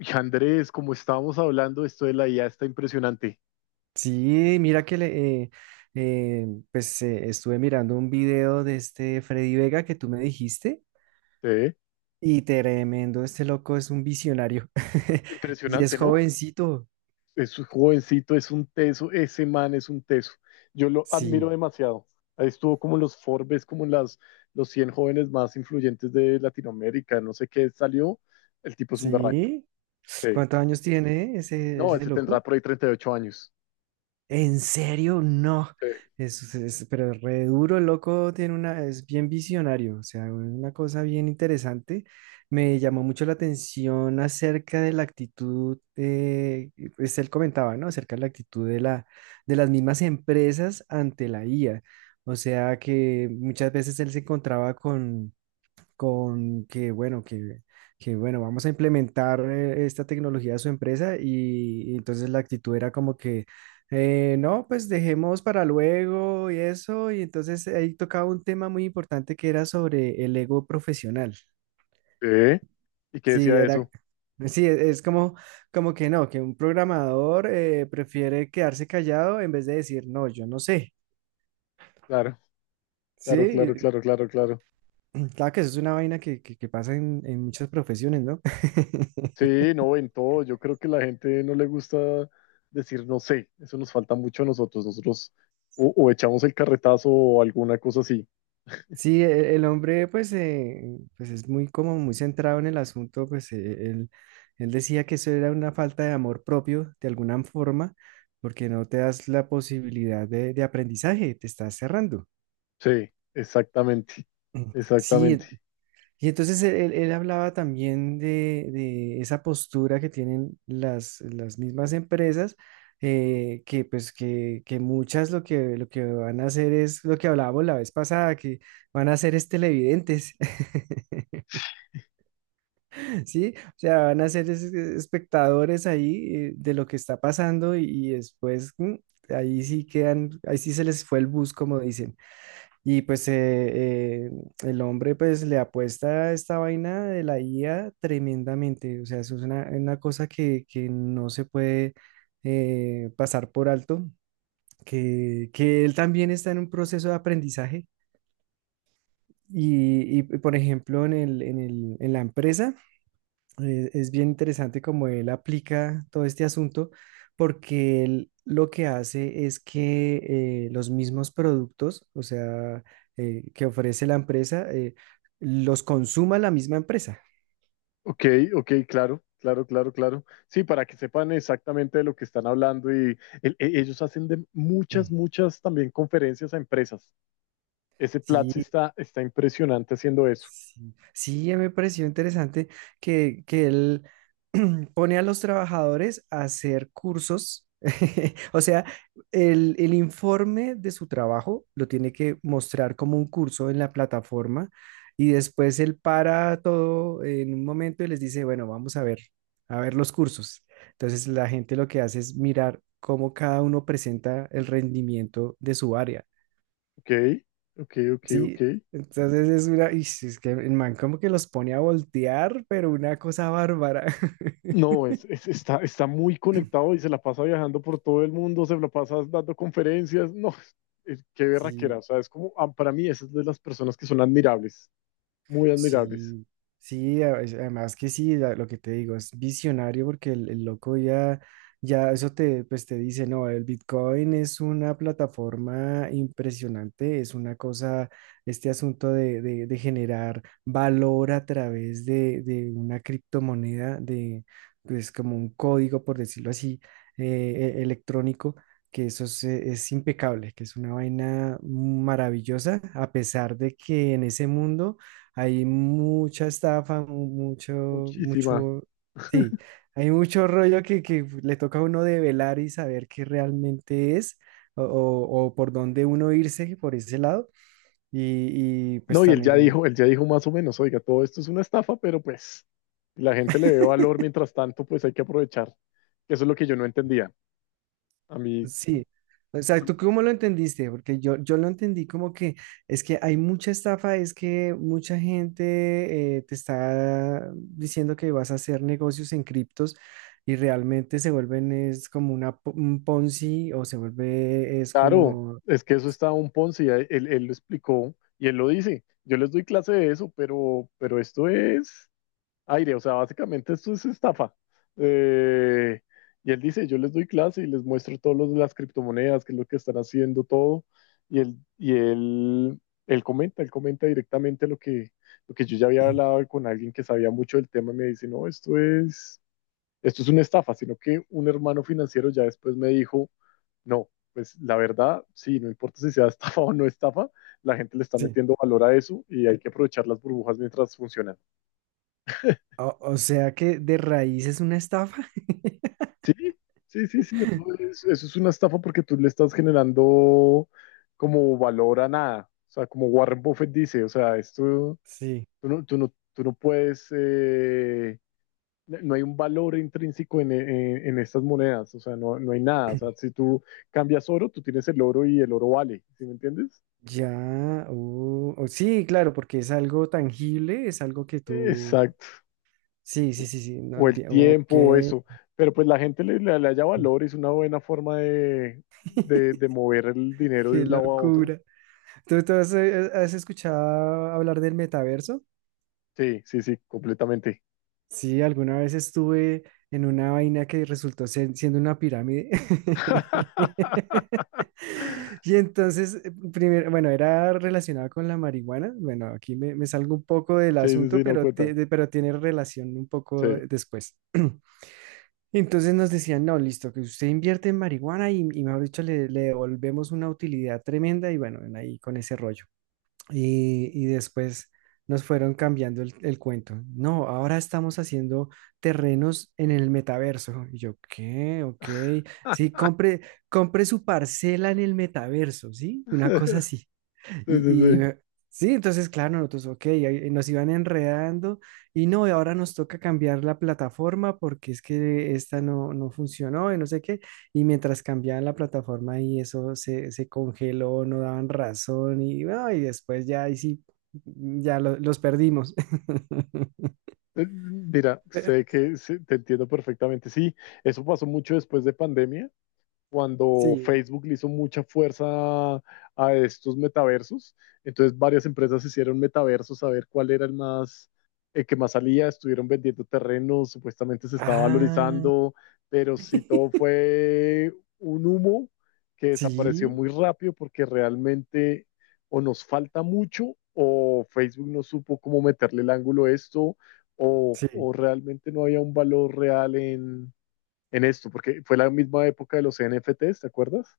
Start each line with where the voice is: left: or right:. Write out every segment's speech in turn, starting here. left: Y Andrés, como estábamos hablando, esto de la IA está impresionante.
right: Sí, mira que le, pues estuve mirando un video de este Freddy Vega que tú me dijiste
left: ¿Se
right: y tremendo, este loco es un visionario y es
left: Impresionante, ¿no?
right: jovencito.
left: Es un jovencito, es un teso, ese man es un teso. Yo lo admiro
right: Sí,
left: demasiado. Ahí estuvo como en los Forbes, como en los 100 jóvenes más influyentes de Latinoamérica, no sé qué salió. El tipo es un berraco.
right: sí.
left: Sí.
right: ¿Cuántos años tiene ese,
left: No,
right: ese
left: ese tendrá
right: loco?
left: por ahí 38 años.
right: ¿En serio? No.
left: Sí.
right: Pero re duro, el loco, tiene una, es bien visionario, o sea, una cosa bien interesante. Me llamó mucho la atención acerca de la actitud, pues él comentaba, ¿no? Acerca de la actitud de las mismas empresas ante la IA. O sea, que muchas veces él se encontraba con que, bueno, bueno, vamos a implementar esta tecnología a su empresa y entonces la actitud era como que, no, pues dejemos para luego y eso, y entonces ahí tocaba un tema muy importante que era sobre el ego profesional.
left: Sí. ¿Y qué decía
right: Sí,
left: de
right: era,
left: eso?
right: sí, es como que no, que un programador prefiere quedarse callado en vez de decir, no, yo no sé.
left: Claro, claro,
right: Sí,
left: claro, claro, claro, claro.
right: claro que eso es una vaina que pasa en muchas profesiones, ¿no?
left: Sí, no, en todo. Yo creo que la gente no le gusta decir no sé. Eso nos falta mucho a nosotros. Nosotros o echamos el carretazo o alguna cosa así.
right: Sí, el hombre pues, pues es muy como muy centrado en el asunto, pues él, él decía que eso era una falta de amor propio de alguna forma, porque no te das la posibilidad de aprendizaje, te estás cerrando.
left: Sí, exactamente.
right: Mm,
left: Exactamente.
right: sí, y entonces él hablaba también de esa postura que tienen las mismas empresas, que pues que muchas lo que van a hacer es lo que hablábamos la vez pasada, que van a hacer es televidentes. Sí, o sea, van a ser espectadores ahí de lo que está pasando y después ahí sí quedan, ahí sí se les fue el bus, como dicen. Y pues el hombre pues le apuesta a esta vaina de la IA tremendamente, o sea, eso es una cosa que no se puede pasar por alto, que él también está en un proceso de aprendizaje. Y, por ejemplo, en la empresa es bien interesante cómo él aplica todo este asunto, porque él lo que hace es que los mismos productos, o sea, que ofrece la empresa, los consuma la misma empresa.
left: Ok, ok, claro, claro, claro, claro. Sí, para que sepan exactamente de lo que están hablando y ellos hacen de muchas,
right: Mm.
left: muchas también conferencias a empresas. Ese Platzi
right: Sí.
left: está impresionante haciendo eso.
right: Sí, sí, me pareció interesante que él pone a los trabajadores a hacer cursos. O sea, el informe de su trabajo lo tiene que mostrar como un curso en la plataforma y después él para todo en un momento y les dice, bueno, vamos a ver los cursos. Entonces la gente lo que hace es mirar cómo cada uno presenta el rendimiento de su área.
left: Ok, ok, ok, ok.
right: Sí, entonces es es que el man como que los pone a voltear, pero una cosa bárbara.
left: No, está muy conectado y se la pasa viajando por todo el mundo, se la pasa dando conferencias. No, qué berraquera.
right: Sí.
left: O sea, es como, ah, para mí, esas de las personas que son admirables, muy admirables.
right: Sí, sí, además que sí, lo que te digo, es visionario porque el loco ya, ya eso pues te dice, no, el Bitcoin es una plataforma impresionante, es una cosa, este asunto de, de generar valor a través de una criptomoneda, pues como un código, por decirlo así, electrónico. Que eso es impecable, que es una vaina maravillosa, a pesar de que en ese mundo hay mucha estafa, mu- mucho,
left: Muchísima.
right: mucho, sí, hay mucho rollo que le toca a uno develar y saber qué realmente es o por dónde uno irse por ese lado. Y pues
left: No, y él ya
right: también.
left: dijo, él ya dijo más o menos, oiga, todo esto es una estafa, pero pues la gente le ve valor mientras tanto, pues hay que aprovechar. Eso es lo que yo no entendía. A mí,
right: Sí, o sea, ¿tú cómo lo entendiste? Porque yo lo entendí como que es que hay mucha estafa, es que mucha gente te está diciendo que vas a hacer negocios en criptos y realmente se vuelven, es como un Ponzi o se vuelve, es
left: claro,
right: como.
left: es que eso está un Ponzi, él lo explicó y él lo dice. Yo les doy clase de eso, pero esto es aire, o sea, básicamente esto es estafa. Eh, y él dice, yo les doy clase y les muestro todos los de las criptomonedas, qué es lo que están haciendo, todo. Y él comenta directamente lo que yo ya había hablado con alguien que sabía mucho del tema y me dice, no, esto es una estafa, sino que un hermano financiero ya después me dijo, no, pues la verdad, sí, no importa si sea estafa o no estafa, la gente le está
right: Sí,
left: metiendo valor a eso y hay que aprovechar las burbujas mientras funcionan.
right: o sea que de raíz es una estafa.
left: Sí, sí, sí, sí, eso es una estafa porque tú le estás generando como valor a nada. O sea, como Warren Buffett dice, o sea, esto,
right: Sí,
left: tú no puedes, no hay un valor intrínseco en estas monedas, o sea, no, no hay nada. O sea, si tú cambias oro, tú tienes el oro y el oro vale, ¿sí me entiendes?
right: ya, oh, oh, sí, claro, porque es algo tangible, es algo que tú,
left: Exacto.
right: sí, sí, sí, sí, no
left: O el
right: entiendo, ok.
left: tiempo, o eso. Pero pues la gente le haya valor, es una buena forma de mover el dinero de
right: Qué
left: un lado a otro.
right: locura. ¿Tú has escuchado hablar del metaverso?
left: Sí, sí, sí, completamente.
right: Sí, alguna vez estuve en una vaina que resultó siendo una pirámide. Y entonces, primero, bueno, era relacionado con la marihuana. Bueno, aquí me salgo un poco del
left: Sí, sí,
right: asunto,
left: sí, no
right: pero, ti-
left: cuenta.
right: de- pero tiene relación un poco
left: Sí.
right: después. Entonces nos decían, no, listo, que usted invierte en marihuana y mejor dicho, le devolvemos una utilidad tremenda y bueno, en ahí con ese rollo. Y después nos fueron cambiando el cuento. No, ahora estamos haciendo terrenos en el metaverso. Y yo, ¿qué? Ok. Sí, compre, compre su parcela en el metaverso, ¿sí? Una cosa así.
left: Sí, sí,
right: Y,
left: sí.
right: sí, entonces, claro, nosotros, ok, ahí nos iban enredando y no, y ahora nos toca cambiar la plataforma porque es que esta no, no funcionó y no sé qué. Y mientras cambiaban la plataforma y eso se congeló, no daban razón y, bueno, y después ya, ahí sí, ya los perdimos.
left: Mira,
right: Pe-
left: sé que sí, te entiendo perfectamente. Sí, eso pasó mucho después de pandemia, cuando
right: Sí.
left: Facebook le hizo mucha fuerza a estos metaversos. Entonces varias empresas hicieron metaversos a ver cuál era el más, el que más salía, estuvieron vendiendo terrenos, supuestamente se estaba
right: Ah.
left: valorizando, pero sí todo fue un humo que desapareció
right: Sí,
left: muy rápido porque realmente o nos falta mucho o Facebook no supo cómo meterle el ángulo a esto o,
right: sí.
left: o realmente no había un valor real en esto, porque fue la misma época de los NFTs, ¿te acuerdas?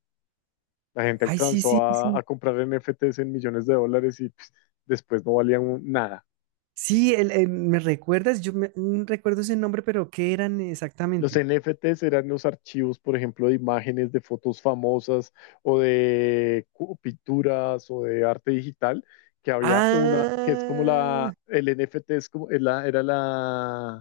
left: La gente
right: Ay, sí,
left: alcanzó
right: sí,
left: a,
right: sí.
left: a comprar NFTs en millones de dólares y pues, después no valían nada.
right: Sí, me recuerdas, yo recuerdo ese nombre, pero ¿qué eran
left: Los
right: exactamente?
left: NFTs eran los archivos, por ejemplo, de imágenes, de fotos famosas o de pinturas o de arte digital, que había una, que es como
right: Ah,
left: la, el NFT es como, es la- era la,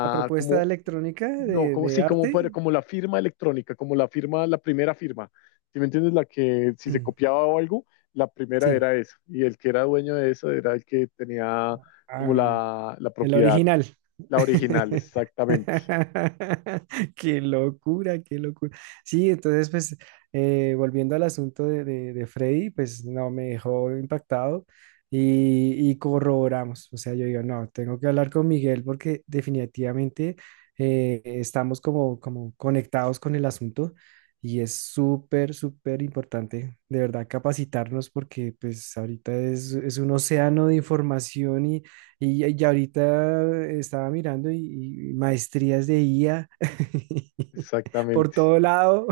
right: la propuesta
left: como,
right: electrónica
left: no,
right: de,
left: como,
right: de
left: sí, como,
right: arte.
left: como la firma electrónica, como la firma, la primera firma. ¿Sí me entiendes? La que si se copiaba o algo, la primera
right: Sí.
left: era esa. Y el que era dueño de eso era el que tenía como
right: Ah.
left: la
right: El
left: propiedad,
right: original.
left: la original, exactamente.
right: Qué locura, qué locura. Sí, entonces, pues, volviendo al asunto de, de Freddy, pues no, me dejó impactado y corroboramos. O sea, yo digo, no, tengo que hablar con Miguel porque definitivamente estamos como conectados con el asunto y es súper, súper importante, de verdad, capacitarnos porque, pues, ahorita es un océano de información y ahorita estaba mirando y maestrías de IA por
left: Exactamente,
right: todo lado.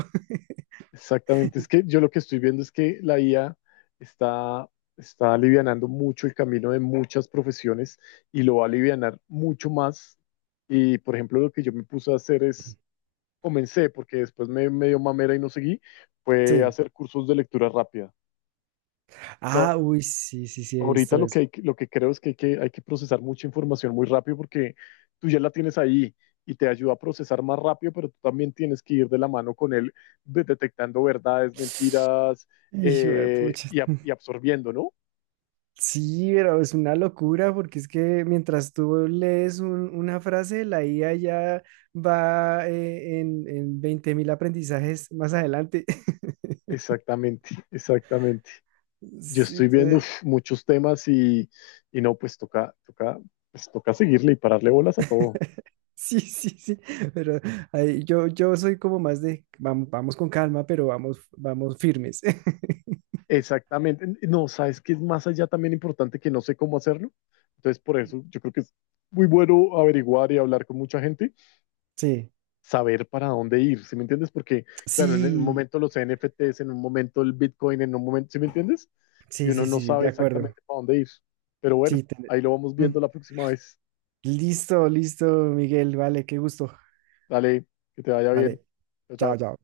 left: exactamente. Es que yo lo que estoy viendo es que la IA está, está alivianando mucho el camino de muchas profesiones y lo va a alivianar mucho más. Y por ejemplo, lo que yo me puse a hacer es comencé, porque después me dio mamera y no seguí, fue
right: Sí.
left: hacer cursos de lectura rápida. O
right: Ah,
left: sea,
right: uy, sí, sí, sí, he
left: ahorita
right: visto eso.
left: lo que creo es que hay que procesar mucha información muy rápido porque tú ya la tienes ahí y te ayuda a procesar más rápido, pero tú también tienes que ir de la mano con él detectando verdades, mentiras
right: Hijo de pucha.
left: y absorbiendo, ¿no?
right: Sí, pero es una locura porque es que mientras tú lees un- una frase, la IA ya va en 20.000 aprendizajes más adelante.
left: Exactamente, exactamente. Yo
right: Sí,
left: estoy viendo
right: entonces.
left: uf, muchos temas y no, pues pues toca seguirle y pararle bolas a todo.
right: Sí, sí, sí, pero ahí yo soy como más de vamos, con calma, pero vamos, vamos firmes.
left: Exactamente. No, sabes que es más allá también importante que no sé cómo hacerlo. Entonces, por eso yo creo que es muy bueno averiguar y hablar con mucha gente,
right: Sí,
left: saber para dónde ir, ¿sí me entiendes? Porque, claro, en un
right: sí,
left: momento los NFTs, en un momento el Bitcoin, en un momento, ¿sí me entiendes? Y
right: sí,
left: uno
right: sí,
left: no
right: sí, de
left: sabe
right: acuerdo.
left: exactamente para dónde ir. Pero bueno,
right: Sí.
left: ahí lo vamos
right: Mm.
left: viendo la próxima vez.
right: Listo, listo, Miguel, vale, qué gusto.
left: Dale, que te vaya bien.
right: Vale,
left: Chao,
right: chao,
left: chao.
right: chao.